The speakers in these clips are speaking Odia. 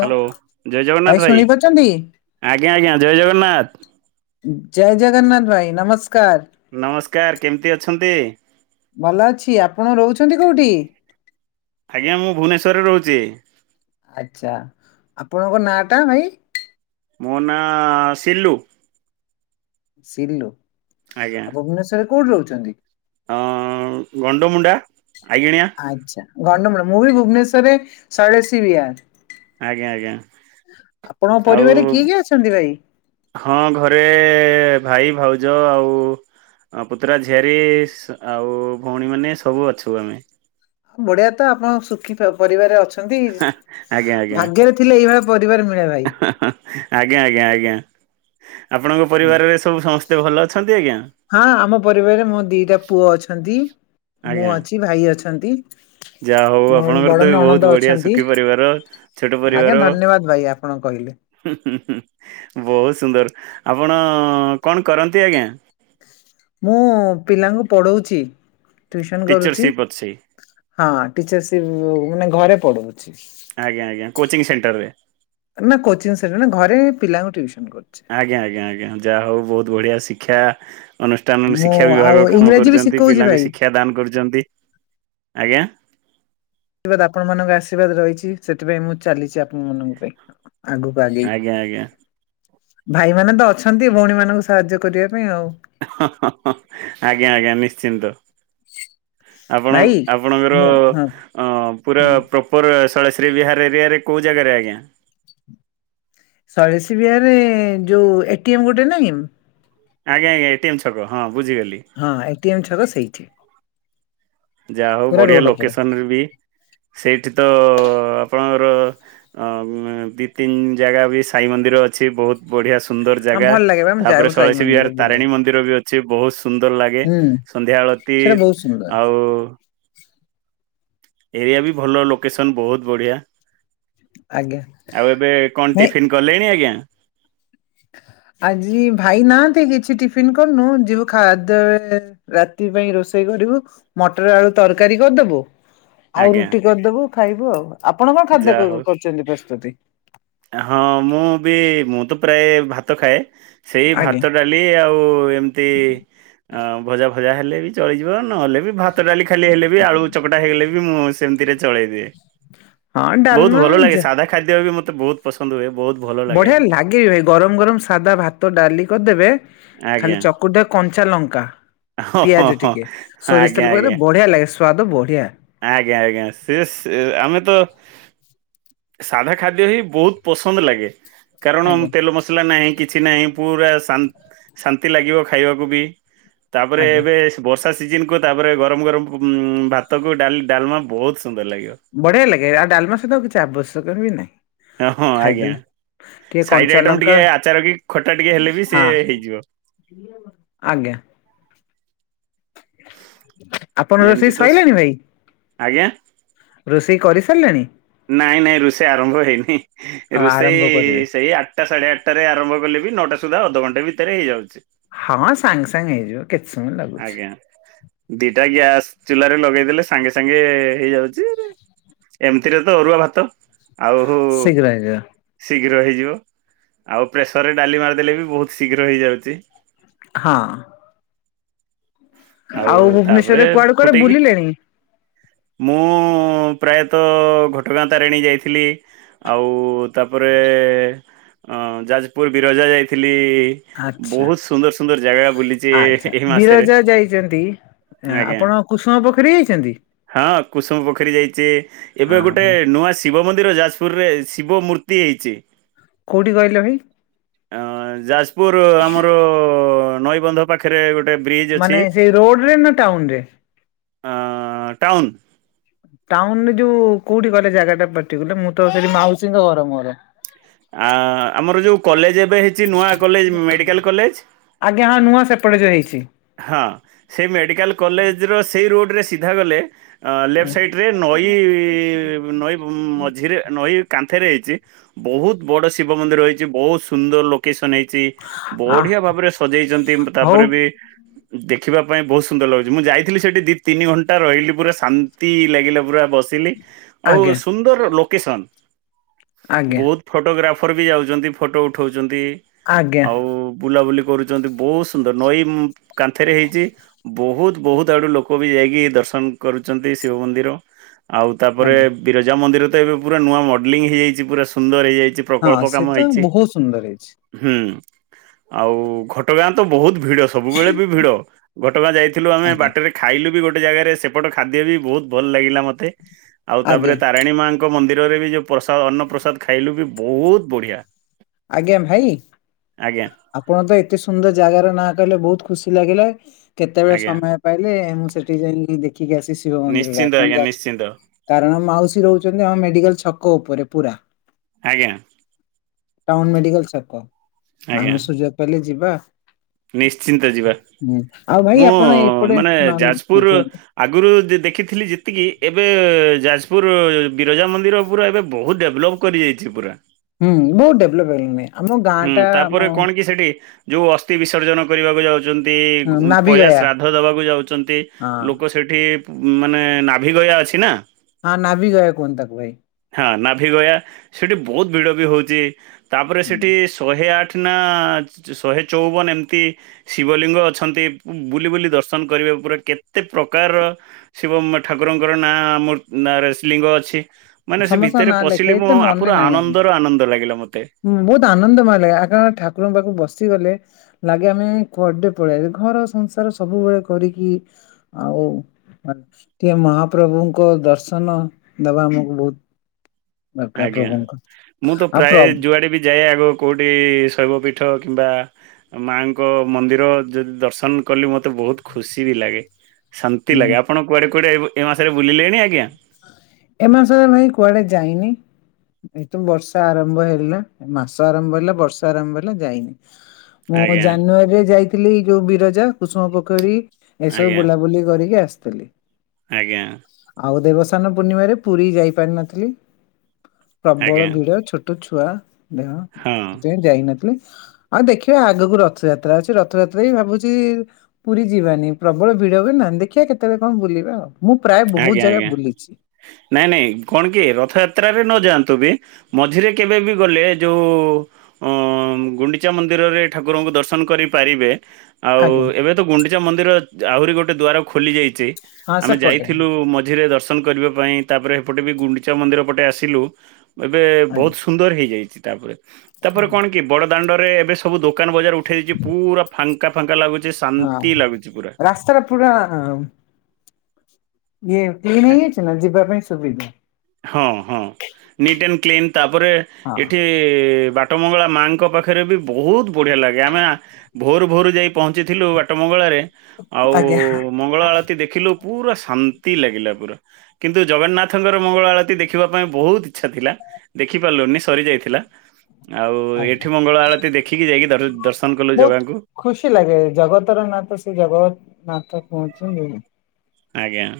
ହ୍ୟାଲୋ ଜୟ ଜଗନ୍ନାଥ ଭାଇ ଆଜ୍ଞା ଆଜ୍ଞା ଜୟ ଜଗନ୍ନାଥ। ଜୟ ଜଗନ୍ନାଥ ଭାଇ ନମସ୍କାର। ନମସ୍କାର କେମିତି ଅଛନ୍ତି? ଭଲ ଅଛି ଆପଣ ରହୁଛନ୍ତି କୋଉଠି? ଆଜ୍ଞା ମୁଁ ଭୁବନେଶ୍ୱରରେ ରହୁଚି। ଆଛା ଆପଣଙ୍କ ନା ଟା ଭାଇ? ମୋ ନାଁ ସିଲୁ। ସିଲୁ, ଆ ଭୁବନେଶ୍ଵରରେ କୋଉଠି ରହୁଚନ୍ତି? ହ ଗଣ୍ଡମୁଣ୍ଡା ଆଇଗିଣିଆ ଆଚ୍ଛା ଗଣ୍ଡମୋଳ ମୁଁ ବି ଭୁବନେଶ୍ୱରରେ ଶୈଳଶ୍ରୀବିହାର। ଆଜ୍ଞା ଆଜ୍ଞା ଆପଣଙ୍କ ଆଉ ପରିବାରରେ କିଏ କିଏ ଅଛନ୍ତି ଭାଇ? ହଁ ଘରେ ଭାଇ ଭାଉଜ ଆଉ ହଁ ପୁତୁରା ଝିଆରୀ ଆଉ ଭଉଣୀ ମାନେ ସବୁ ଅଛନ୍ତି। ବଢିଆ ତ ଆପଣ ସୂ ପରିବାରେ ଅଛନ୍ତି ଆଜ୍ଞା ଆଜ୍ଞା ଭାଗ୍ୟରେ ଥିଲେ ଏଇଭଳିଆ ପରିବାର ମିଳେ ଭାଇ। ଆଜ୍ଞା ଆଜ୍ଞା ଆଜ୍ଞା ଆପଣଙ୍କ ଆଜ୍ଞା। ପରିବାରରେ ସବୁ ସମସ୍ତେ ଭଲ ଅଛନ୍ତି ଆଜ୍ଞା। ହଁ ଆମ ପରିବାରରେ ମୋ ଦିଇଟା ପୁଅ ଅଛନ୍ତି। ମୁଁ ଆଜ୍ଞା ଅଛି ଭାଇ ଅଛନ୍ତି। ଯାହା ହଉ ମୋର ଆପଣଙ୍କର ତ ବଡ଼ ବି ବହୁତ ନଣନ୍ଦ ବଢିଆ ଅଛନ୍ତି। ସୁଖୀ ପରିବାର ଛୋଟ କଣ କହିଲେ? ହୁଁ ହୁଁ ବହୁତ ସୁନ୍ଦର ଆପଣ କଣ କରନ୍ତି ଆଜ୍ଞା? ମୁଁ ପିଲାଙ୍କୁ ପଢଉଛି ଟ୍ୟୁସନ କରୁଛି। ଟିଚରସିପ୍ ଅଛି ହଁ ଟିଚରର୍ସିପ ଉଁ ମାନେ ଘରେ ପଢଉଛି। ଆଜ୍ଞା ଆଜ୍ଞା କୋଚିଂ ସେଣ୍ଟର ରେ। ନା କୋଚିଂ ସେଟର ନା ଘରେ ପିଲାଙ୍କୁ ଟ୍ଯୁସନ କରୁଛି। ଆଜ୍ଞା ଆଜ୍ଞା ଆଜ୍ଞା ଯାହା ହଉ ବହୁତ ବଢିଆ ଶିକ୍ଷା। ଅନୁଷ୍ଠାନର ମୁଁ ଶିକ୍ଷା ଆଉ ବିଭାଗ କାମ ଇଂରାଜୀ ବି କରୁଛନ୍ତି ଶିଖଉଛି ପିଲାଙ୍କୁ ଭାଇ ଶିକ୍ଷା ଦାନ କରୁଛନ୍ତି ଆଜ୍ଞା। ଆଶୀର୍ବାଦ ଆପଣ ମାନଙ୍କ ଆଶୀର୍ବାଦ ରହିଛି ସେଥିପାଇଁ ମୁଁ ଚାଲିଛି ଆପଣ ମାନଙ୍କ ପାଇଁ ଆଗକୁ ଆଜ୍ଞା ଆଜ୍ଞା। [unintelligible] ଭାଇମାନେ ତ ଅଛନ୍ତି ଭଉଣୀ ମାନଙ୍କୁ ସାହାଯ୍ୟ କରିବା ପାଇଁ ଆଉ। ହଁ ହଁ ହଁ ଆଜ୍ଞା ଆଜ୍ଞା ନିଶ୍ଚିନ୍ତ। ଆପଣ ଭାଇ ଆପଣଙ୍କର ମୁଁ ହଁ ଅ ପୁରା ହୁଁ। ପ୍ର ଉପରେ ଶୈଳଶ୍ରୀ ବିହାର ଏରିଆରେ କଉ ଜାଗାରେ ଆଜ୍ଞା? ଶୈଳଶ୍ରୀ ବିହାରେ ଯଉ ଏ ଟି ଏମ ଗୋଟେ ନାହିଁ ଆଜ୍ଞା ଆଜ୍ଞା ଏ ଟି ଏମ ଛକ ହଁ ବୁଝିଗଲି। ହଁ ଏଟିଏମ୍ ଛକ ସେଇଠି। ଯାହା ହୋଉ ପୁରା ବଢିଆ ରୋଡ ଉପରେ। ଲୋକେସନରେ ବି ସେଇଠି ତ ଆପଣଙ୍କର ଆଁ ଦି ତିନି ଜାଗା ବି ସାଇ ମନ୍ଦିର ଅଛି ବୋହୁତ ବଢିଆ ସୁ ସୁନ୍ଦର ହଁ ଜାଗା ଭଲ ଲାଗେ ବା ଆମେ ତାପରେ ଯାଉ ସାଇ ସଳସୀ ମନ୍ଦିର ବିହାର ବୁଲିବା ତାରିଣୀ ମନ୍ଦିର ବି ଅଛି। ଚି ବୋହୁତ୍ ସୁନ୍ଦର ଲାଗେ ହୁଁ ସନ୍ଧ୍ୟା ଆଳତି ସେଟା ବହୁତ ସୁନ୍ଦର ଆଉ ଏରିଆ ବି ଭଲ ଲୋକେସନ୍ ବୋହୁତ୍ ବଢିଆ ଆଜ୍ଞା। ଆଉ ଏବେ କଣ ନାଇଁ ଟିଫିନ୍। ଗଲେଣି ଆଜ୍ଞା। ଆଜି ଭାଇ ନାହାନ୍ତି କିଛି ଟିଫିିନ କରୁନୁ ଯିବୁ ଖାଦ୍ୟ ବେଳେ ରାତି ପାଇଁ ରୋଷେଇ କରିବୁ ମଟର ଆଳୁ ତରକାରୀ କର୍ଦବୁ। ଆଉ ଆଜ୍ଞା ରୁଟି କରିଦେବୁ ଖାଇବୁ ଆଉ। ଆପଣ କଣ ଖାଦ୍ୟ ଯାହା କ ହଉ। କରୁଛନ୍ତି ପ୍ରସ୍ତୁତି? ହଁ ମୁଁ ବି ମୁଁ ତ ପ୍ରାୟ ଭାତ ଖାଏ ସେଇ ଆଜ୍ଞା ଭାତ ଡାଲ ଲି ଆଉ ଏମିତି ଅ ଭଜା ଭଜା ହେଲେ ବି। ଚଳିଯିବ ନହେଲେ ବି ଭାତ ଡାଲି ଖାଲି ହେଲେ ବି ଆଳୁ ଚକଟା ହେଇଲେ ବି ମୁଁ ସେମ୍ତିରେ ଚଳେଇ ଦିଏ ହଁ ବୋହୁତ୍ ଡାଲମା ଭଲ ଲାଗେ ଯା ସାଧା ଖାଦ୍ୟ ବି ମତେ ବୋହୁତ୍ ପସନ୍ଦ ହୁଏ ବହୁତ ଭଲ। ବଢିଆ ଲାଗେ ବିି ଗରମ୍ ଗରମ୍ ସାଧା ଭାତ ଡାଲି କର୍ଦେବେ। ଖାଲି ଆଜ୍ଞା। ଚକୁଟା କଞ୍ଚା ଲଙ୍କା। ହଁ ହଁ ପିଆଜ ହଁ ଟିକେ ସୋରିଷ ଆଜ୍ଞା ତେଲ ପକେଇ ଆଜ୍ଞା ଦବ ବଢିଆ ଲାଗେ ସ୍ଵାଦ ବଢିଆ। ଆଜ୍ଞା ଆଜ୍ଞା ସେସ୍ ଆମେ ତ ସାଧା ଖାଦ୍ୟ ହିଁ ବହୁତ ପସନ୍ଦ ଲାଗେ କାରଣ ଆଜ୍ଞା ତେଲ ମସଲା ନାହିଁ। କିଛି ନାଇଁ ପୁରା ଶା ଶାନ୍ତି ଲାଗିବ ଖାଇବାକୁ ବି ତାପ୍ରେ ଆଜ୍ଞା। ଏବେ। ବର୍ଷା ସିଜନକୁୁ ତାପରେ ଗରମ ଗରମ ଉଁ ଭାତକୁ ଡାଲ୍ ଡାଲି ଡାଲମା ବହୁତ ସୁନ୍ଦର ଲାଗିବ। ବଢିଆ ଲାଗେ ଆଉ ଡାଲମା ସହିତ କିଛି ଆବଶ୍ୟକ ବି ନାହିଁ। ହଁ ହଁ ଆଜ୍ଞା। ଖାଇଦେଲେ ଟିକେ ସାଇଡ୍ କଞ୍ଚା ଆଇଟମ ଲଙ୍କା ଟିକେ ଆଚାର କି ଖଟା ଟିକେ ହେଲେ ବି ହଁ ସିଏ ହେଇଯିବ। ଆଜ୍ଞା। ଆପଣ ଏମିତି ରୋଷେଇ ତ ସଇଲାଣିି ଭାଇ। ଆଜ୍ଞା ରୋଷେଇ କରିସାରିଲେଣି। ନାଇଁ ନାଇଁ ରୁଷେଇ ଆରମ୍ଭ ହେଇନି ଆଉ ରୋଷେଇ ଆରମ୍ଭ କରିବେ ସେଇ ଆଠ ଆଠଟା ସାଢେ ଆଠଟାରେ ଆରମ୍ଭ କଲେ ବି ନଅଟା ସୁଧା ଅଧଘଣ୍ଟା ଭିତରେ ହେଇଯାଉଛି। ହଁ ସାଙ୍ଗ ସାଙ୍ଗ ହେଇଯିବ। କିଛି ସମୟ ଲାଗ ଆଜ୍ଞା ଦିଟା ଗ୍ୟାସ୍ ଚୁଲାରେ ଲଗେଇ ଦେଲେ ସାଙ୍ଗେ ସାଙ୍ଗେ ହେଇଯାଉଛି। ଏମିତିରେ ତ ଅରୁଆ ଭାତ ଆଉ ଶୀଘ୍ର ହେଇଯିବ ଶୀଘ୍ର ହେଇଯିବ ଆଉ ପ୍ରେସରରେ ଡାଲି ମାରିଦେଲେ ବି ବହୁତ ଶୀଘ୍ର ହେଇଯାଉଛି। ହଁ। ଆଉ ତାପରେ ଭୁବନେଶ୍ୱରରେ କୁଆଡେ କୁଆଡେ ଫୁଟେଇକି ବୁଲିଲେଣି ମୁଁ ପ୍ରାୟତଃ ଘଟଗାଁ ତାରିଣୀ ଯାଇଥିଲି। ଆଉ ତାପ୍ରେ ଯାଜ୍ପୁର୍ ବିରଜା ଯାଇଥିଲି। ଆଚ୍ଛା ବୋହୁତ୍ ସୁନ୍ଦର୍ ସୁନ୍ଦର୍ ଜାଗା ବୁଲିଚେ ଆଚ୍ଛା ଏଇ ମାସେରେ। ବିରଜା ଯାଇଛନ୍ତି। ଆଁ, ଆଜ୍ଞା ଆପଣ କୁସୁମ ପୋଖରୀ ଯାଇଛନ୍ତି ହଁ କୁସୁମ ପୋଖରୀ ଯାଇଚି ଏବେ ଆଁ, ଗୋଟେ ନୂଆ ଶିବ ମନ୍ଦିର ଯାଜପୁର ରେ ଶିବ ମୂର୍ତ୍ତି ହେଇଛି। କୋଉଠି କହିଲ ଭାଇ? ଅ ଯାଜପୁର ଆମର ନଈବନ୍ଧ ପାଖରେ ଗୋଟେ ବ୍ରିଜ ଅଛି। ମାନେ ସେଇ ରୋଡରେ ନା ଟାଉନ ରେ? ଆଁ ଟାଉନ୍। ଟାଉନରେ ଯୋଉ କୋଉଠି କହିଲେ ଜାଗାଟା ପଟିକୁଲାର୍ ମୁଁ ତ ସେଠି ମାଉସୀଙ୍କ ଘର ମୋର। ଆ ଆମର ଯୋଉ କଲେଜ ଏବେ ହେଇଛି ନୂଆ କଲେଜ ମେଡିକାଲ କଲେଜ। ଆଜ୍ଞା ହଁ ନୂଆ ସେପଟେ ଯୋଉ ହେଇଛି। ହଁ ସେଇ ମେଡ଼ିକାଲ କଲେଜର ସେଇ ରୋଡ଼ରେ ସିଧା ଗଲେ ଅ ଲେଫ୍ଟ ସାଇଟରେ ନଈ ନଈ ମଝିରେ ନଈ କାନ୍ଥରେ ହେଇଛି ବହୁତ ବଡ ଶିବ ମନ୍ଦିର ହେଇଛି ବହୁତ ସୁନ୍ଦର ଲୋକ କେଶନ ହେଇଛି ଆ ବଢିଆ ଭାବରେ ସଜେଇଛନ୍ତି ହଉ ତାପରେ ବି ଦେଖିବା ପାଇଁ ବହୁତ ସୁନ୍ଦର ଲାଗୁଛି, ମୁଁ ଯାଇଥିଲି, ସେଠି ଦି ତିନି ଘଣ୍ଟା ରହିଲି, ପୁରା ଶାନ୍ତି ଲାଗିଲା ପୁରା ବସି ଲି ଆଉ ଆଜ୍ଞା ସୁନ୍ଦର ଲୋକେସନ୍ ଆଜ୍ଞା ବୋ ଫଟୋଗ୍ରାଫର୍ ବି ଯାଉଛନ୍ତି ଫଟୋ ଉଠାଉଛନ୍ତି ଆଜ୍ଞା ଆଉ ବୁଲାବୁଲି କରୁଛନ୍ତି ବହୁତ ସୁନ୍ଦର ନଈ ଉଁ କାନ୍ଥରେ ହେଇଛି। ବହୁତ ବହୁତ ଆଡୁ ଲୋକ ବି ଯାଇକି ଦର୍ଶନ କରୁଛନ୍ତି ଶିବ ମନ୍ଦିର। ଆଉ ତାପରେ ଆଜ୍ଞା ବିରଜା ମନ୍ଦିର ତ ଏବେ ପୁରା ନୂଆ ମଡେଲିଙ୍ଗ ହେଇଯାଇଛି ପୁରା ସୁନ୍ଦର ହେଇଯାଇଛି। ହଁ ପ୍ରକଳ୍ପ ସେ କାମ ତ ହେଇଛି ବହୁତ ସୁନ୍ଦର ହେଇଛି। ହୁଁ ଆଉ ଘଟଗାଁ ତ ବହୁତ ଭିଡ ସବୁ ଭିଡ ଘଟଗାଁ ଯାଇଥିଲୁ ଆମେ ଆଜ୍ଞା ବାଟରେ ଖାଇଲୁ ବି ଗୋଟେ ଜାଗାରେ, ସେପଟ ଖାଦ୍ୟ ବି ବହୁତ ଭଲ ଲାଗିଲା ମତେ, ଆଉ ତାପରେ ଆଜ୍ଞା ତା ରାଣୀ ମାଙ୍କ ମନ୍ଦିରରେ ବି ଯେଉଁ ପ୍ରସାଦ ଅନ୍ନପ୍ରସାଦ ଖାଇଲୁ ବି ବହୁତ ବଢ଼ିଆ। ଆଜ୍ଞା ଭାଇ ଆପଣ ତ ଏତେ ସୁନ୍ଦର ଜାଗାର ନାଁ କହିଲେ ବହୁତ ଖୁସି ଲାଗିଲା। କେତେବେଳେ ଆଜ୍ଞା ସମୟ ପାଇଲେ ମୁଁ ସେଠି ଯାଇଁକି ଦେଖିକି ଆସି ଶିବ ମନ୍ଦିରଟା ନିଶ୍ଚିନ୍ତ କଣ ଆଜ୍ଞା ଯା ନିଶ୍ଚିନ୍ତ କାରଣ ମାଉସୀ ରହୁଛନ୍ତି ଆମ ମେଡିକାଲ ଛକ ଉପରେ ପୁରା। ଆଜ୍ଞା। ଟାଉନ୍ ମେଡିକାଲ୍ ଛକ ଆଜ୍ଞା ଆମେ ସୁଯୋଗ ପାଇଲେ ଯିବା। ନିଶ୍ଚିନ୍ତ ଯିବା। ହୁଁ ଆଉ ଭାଇ ମୁଁ ଆପଣ ଏପଟେ ମାନେ ନନ୍ ଯାଜପୁର କୁହନ୍ତୁ ଆଗରୁ ଯେ ଦେଖିଥିଲି ଯେତିକି ଏବେ ଯାଜପୁର ବିରଜା ମନ୍ଦିର ଉପୁର ଏବେ ବହୁତ ଡେଭଲପ୍ କରିଯାଇଛି ପୁରା। ହୁଁ ବହୁତ ଡେଭଲପ [unintelligible] ହୁଁ ଟା ତାପରେ ଆମ କଣ କି ସେଠି ଯୋଉ ଅସ୍ଥି ବିସର୍ଜନ କରିବାକୁ ଯାଉ ଛନ୍ତି, ନାଭି ପୟା ଗୟା ଶ୍ରାଦ୍ଧ ଦେବାକୁ ଯାଉଛନ୍ତି ହଁ ଲୋକ ସେଠି ମାନେ ନାଭି ଗୟା ଅଛି ନା। ହଁ ନାଭି ଗୟା କିହନ୍ତି ତାକୁ ଭାଇ। ହଁ ନାଭି ଗୟା ସେଠି ବହୁତ ଭିଡ ବି ହଉଛି ତାପରେ ସେଠି ଶହେ ଆଠ ନା ଶହେ ଚଉବନ ଏମତି ଶିବଲିଙ୍ଗ ଅଛନ୍ତି ବୁଲି ବୁଲି ଦର୍ଶନ କରିବା ପୁରା କେତେ ପ୍ରକାରର ଶିବ ମ ଠାକୁରଙ୍କର ନାଁ ଆମର ନାଁରେସ ଲିଙ୍ଗ ଅଛି। ମାନେ ସେ ସମସ୍ତଙ୍କ ଭିତରେ ନାଁ ଲେଖା ପଶିଲି ଏତେ ମୁଁ ମନେ ପୁରା ନାହିଁ ଆମର। ଆନନ୍ଦର ଆନନ୍ଦ ଲାଗିଲା ମୋତେ। ବହୁତ ଆନନ୍ଦ ମୟ ଲାଗେ ଆଗ ଠାକୁରଙ୍କ ପାଖକୁ ବସିଗଲେ ଲାଗେ ଆମେ କୁଆଡେ ପଳେଇଆସିଲେ ଘର ସଂସାର ସବୁବେଳେ କରିକି ଆଉ ଟିକେ ମହାପ୍ରଭୁଙ୍କ ଦର୍ଶନ ଦେବା ଆମ [inaudible] ଆଜ୍ଞା ମୁଁ ତ ଆଉ ପ୍ରାୟ ପ୍ରଭୁ ଯୁଆଡେ ବି ଯାଏ ଆଗ କଉଠି ଶୈବ ପୀଠ କିମ୍ବା ମାଙ୍କ ମନ୍ଦିର ଯଦି ଦର୍ଶନ କଲି ମତେ ବହୁତ ଖୁସି ବି ଲାଗେ। ଶାନ୍ତି ହୁଁ ଲାଗେ ଆପଣ କୁଆଡ଼େ କୁଆଡ଼େ ଏ ମାସରେ ବୁଲିଲେଣି ଆଜ୍ଞା? ଏ ମାସରେ ଭାଇ କୁଆଡେ ଯାଇନି। ଏଇ ତ ବର୍ଷା ଆରମ୍ଭ ହେଲା। ମାସ ଆରମ୍ଭ ହେଲା, ବର୍ଷା ଆରମ୍ଭ ହେଲା ଯାଇନି। ମୁଁ ଆଜ୍ଞା ଜାନୁଆରୀରେ ଯାଇଥିଲି ଯୋଉ ବିରଜା କୁଷୁମ ପୋଖରୀ ଏସବୁ ଆଜ୍ଞା ବୁଲାବୁଲି କରିକି ଆସିଥିଲି। ଆଜ୍ଞା। ଆଉ ଦେବସ୍ନାନ ପୂର୍ଣ୍ଣିମାରେ ପୁରୀ ଯାଇପାରିନଥିଲି। ଆଜ୍ଞା ପ୍ରବଳ ଭିଡ ଛୋଟ ଟ ଛୁଆ ଦେହ ହଁ ସେଥିପାଇଁ ଯାଇନଥିଲି। ଆଉ ଦେଖିବା ଆଗକୁ ରଥଯାତ୍ରା ଅଛି ରଥଯାତ୍ରା ବି ଭାବୁଛି ପୁରୀ ଯିବାନି ପ୍ରବଳ ଭିଡ ହୁଏନା ଦେଖିବା କେତେବେଳେ କଣ ବୁଲିବା ଆଉ ମୁଁ ପ୍ରାୟ ବହୁତ ଆଜ୍ଞା ଜାଗା ଆଜ୍ଞା ବୁଲିଛି। ନାଇଁ ନାଇଁ କଣ କି ରଥଯାତ୍ରାରେ ନ ଯାଆନ୍ତୁ ବି ମଝିରେ କେବେ ବି ଗଲେ ଯୋଉ ଅଁ ଗୁଣ୍ଡିଚା ମନ୍ଦିରରେ ଠାକୁରଙ୍କୁ ଦର୍ଶନ କରିପାରିବେ। ଆଉ ଆଜ୍ଞା ଏବେ ତ ଗୁଣ୍ଡିଚା ମନ୍ଦିର ଆହୁରି ଗୋଟେ ଦ୍ୱାର ଖୋଲିଯାଇଛି। ହଁ ସେପଟେ। ମଝିରେ ଦର୍ଶନ କରିବା ପାଇଁ ତା ପରେ ଏ ପଟେ ବି ଗୁଣ୍ଡିଚା ମନ୍ଦିର ପଟେ ଆସିଲୁ। ଏବେ ବହୁତ ସୁ ଆଜ୍ଞା। ସୁନ୍ଦର ହେଇଯାଇଚି ତାପରେ, ତାପରେ କଣ କି ବଡ ଦାଣ୍ଡ ରେ ଏବେ ସବୁ ଦୋକାନ ବଜାର ଉଠେଇକି ପୁରା ଫାଙ୍କା ଫାଙ୍କା ଲାଗୁଛି ଶାନ୍ତି ଲାଗୁଛି ପୁରା। ସେରା ପୁରା ଇଏ କ୍ଲିନ୍ ହେଇଯାଇଛି ନା ଯିବା ପାଇଁ ସୁବିଧା। ହଁ, ହଁ ନିଟ୍ ଆଣ୍ଡ କ୍ଲିନ ତାପରେ ହଁ ଏଠି ଏ ବାଟମଙ୍ଗଳା ମାଆଙ୍କ ପାଖରେ ବି ବହୁତ ବଢ଼ିଆ ଲାଗେ ଆମେ ଭୋରୁ ଭୋରୁ ଯାଇ ପହଞ୍ଚିଥିଲୁ ବାଟ ମଙ୍ଗଳାରେ। ଆଉ ଆଜ୍ଞା ମଙ୍ଗଳା ଆଳତି ଦେଖିଲୁ ପୁରା ଶାନ୍ତି ଲାଗିଲା ପୁରା। କିନ୍ତୁ ଜଗନ୍ନାଥଙ୍କର ମଙ୍ଗଳ ଆଳତି ଦେଖିବା ପାଇଁ ବହୁତ ଇଚ୍ଛା ଥିଲା ଦେଖି ପାରିଲୁନି ସରିଯାଇଥିଲା। ଆଉ ଆଜ୍ଞା। ଏଠି ମଙ୍ଗଳା ଆଳତି ଦେଖିକି ଯାଇକି ଦର ଦର୍ଶନ କଲୁ ବହୁତ ଜଗାଙ୍କୁ। ଖୁସି ଲାଗେ ଜଗତର ନାଥ ସେ ଜଗତ ନାଥ। [unintelligible] ଆଜ୍ଞା।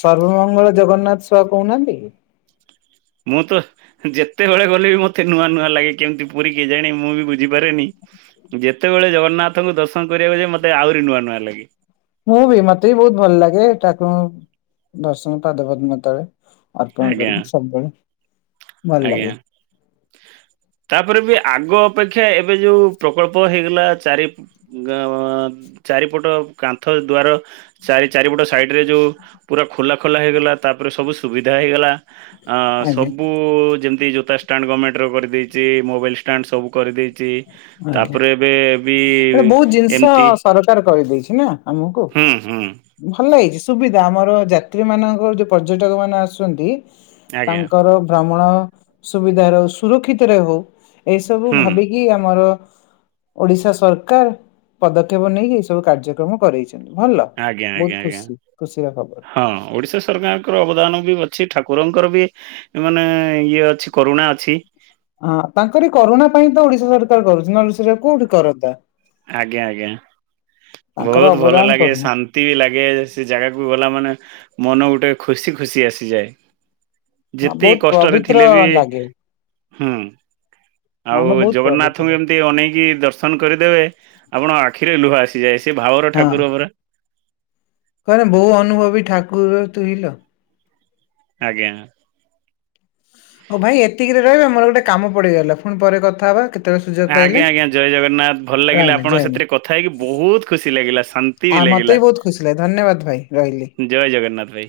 ସର୍ବମଙ୍ଗଳ ଜଗନ୍ନାଥ ସୁଆ କହୁନାହାନ୍ତି କି? [inaudible] ଯେତେବେଳେ ଗଲେ ବି ମତେ ନୂଆ ନୂଆ ଲାଗେ କେମିତି ପୁରୀ କିଏ ଜାଣେ ମୁଁ ବି ବୁଝିପାରେନି। ଯେତେବେଳେ ଜଗନ୍ନାଥଙ୍କୁ ଦର୍ଶନ କରିବାକୁ ଯାଏ, ମତେ ଆହୁରି ନୂଆ ନୂଆ ଲାଗେ। ମୁଁ ବି ମତେ ବି ବହୁତ ଭଲ ଲାଗେ, ଠାକୁରଙ୍କୁ ଦର୍ଶନ ପାଦପଦ୍ମ ତଳେ। ଅର୍ପଣ ଆଜ୍ଞା। କଲେ ସବୁବେଳେ ଭଲ ଆଜ୍ଞା ଲାଗେ। ତାପରେ ବି ଆଗ ଅପେକ୍ଷା ଏବେ ଯୋଉ ପ୍ରକଳ୍ପ ହେଇଗଲା ଚାରି ଚାରିପଟ କାନ୍ଥ ଦୁଆର ଚାରି ଚାରିପଟ ସାଇଡ ରେ ଯୋଉ ପୁରା ଖୋଲା ଖୋଲା ହେଇଗଲା, ତାପରେ ସବୁ ସୁବିଧା ଦେହ ହେଇଗଲା, ଆଁ ଆଜ୍ଞା ସବୁ କୁ ଯେମିତି ଜୋତା ଷ୍ଟାଣ୍ଡ ଗମେଣ୍ଟର କରିଦେଇଛି, ମୋବାଇଲ୍ ଷ୍ଟାଣ୍ଡ ସବୁ କରିଦେଇଛି। ଆଜ୍ଞା। ତାପରେ ଏବେ ବି ଏଟା ବହୁତ ଜିନିଷ ଏମିତି ସରକାର କରିଦେଇଛି ନା ଆମକୁ। ହୁଁ ହୁଁ ଭଲ ହେଇଛି ସୁବିଧା, ଆମର ଯାତ୍ରୀ ମାନଙ୍କର ଯୋଉ ପର୍ଯ୍ୟଟକ ମାନେ ଆସୁଛନ୍ତି। ଆଜ୍ଞା ତାଙ୍କର ଭ୍ରମଣ ସୁବିଧାରେ ହଉ, ସୁରକ୍ଷିତରେ ହଉ ଏସବୁ ହୁଁ ଭାବିକି ଏଇ ଆମର ଓଡିଶା ସରକାର ପଦକ୍ଷେପ ନେଇକି, ଏ ସବୁ କାର୍ଯ୍ୟକ୍ରମ କରେଇଛି। ଭଲ ଆଜ୍ଞା ବହୁତ ଆଜ୍ଞା ଆଜ୍ଞା। ଖୁସି, ଖୁସିର ଖବର। ହଁ ଓଡ଼ିଶା ସରକାରଙ୍କର ଅବଦାନ ବି ଅଛି, ଠାକୁରଙ୍କର ବି ଏମାନେ ଇଏ ଅଛି, କରୁଣା ଅଛି। ହଁ ତାଙ୍କରି କରୁଣା ପାଇଁ ତ ଓଡିଶା ସରକାର କରୁଛି, ନହେଲେ ସେ ଯଉ କୋଉଠି କରନ୍ତା। ଆଜ୍ଞା, ଆଜ୍ଞା ତାଙ୍କର ବହୁତ ଭଲ ଅବଦାନ ଲାଗେ, କରୁନି ଶାନ୍ତି ବି ଲାଗେ ସେ ଜାଗାକୁ ଗଲା ମାନେ, ମନ ଗୋଟେ ଖୁସି ଖୁସି ଆସିଯାଏ। ଯେତେ ବହୁତ କଷ୍ଟରେ ପବିତ୍ର ଥିଲେ ବି। ଲାଗେ ହୁଁ, ମନ ଆଉ ବହୁତ ପବିତ୍ର ଜଗନ୍ନାଥଙ୍କୁ ଲାଗେ। ଏମତି ଅନେଇକି ଦର୍ଶନ କରିଦେବେ ଆପଣଙ୍କ ଆଖିରେ ଲୁହ ଆସିଯାଏ, ସେ ଭାଉର ଠାକୁର ପରା କହେେ ବୋଉ ଅନୁଭବୀ ଠାକୁର ତୁ ହିଲ ଆଜ୍ଞା ହଉ ଭାଇ ଏତିକିରେ ରହିବେ ମୋର ଗୋଟେ କାମ ପଡିଗଲା, ପୁଣି ପରେ କଥା ହବା। କେତେବେଳେ ସୁଯୋଗ ପାଇଲେ ଆଜ୍ଞା ଆଜ୍ଞା, ଜୟ ଜଗନ୍ନାଥ, ଭଲ ଲାଗିଲା ରହିଲି ଆପଣଙ୍କ ଜୟ ମା ସାଥିରେ କଥା ହେଇକି ବହୁତ ଖୁସି ଲାଗିଲା, ଶା ଆ ମତେ ବି ବହୁତ ଖୁସି ଲାଗେ, ଧନ୍ୟବାଦ ଭାଇ ରହିଲି। ଜୟ ଜଗନ୍ନାଥ ଭାଇ।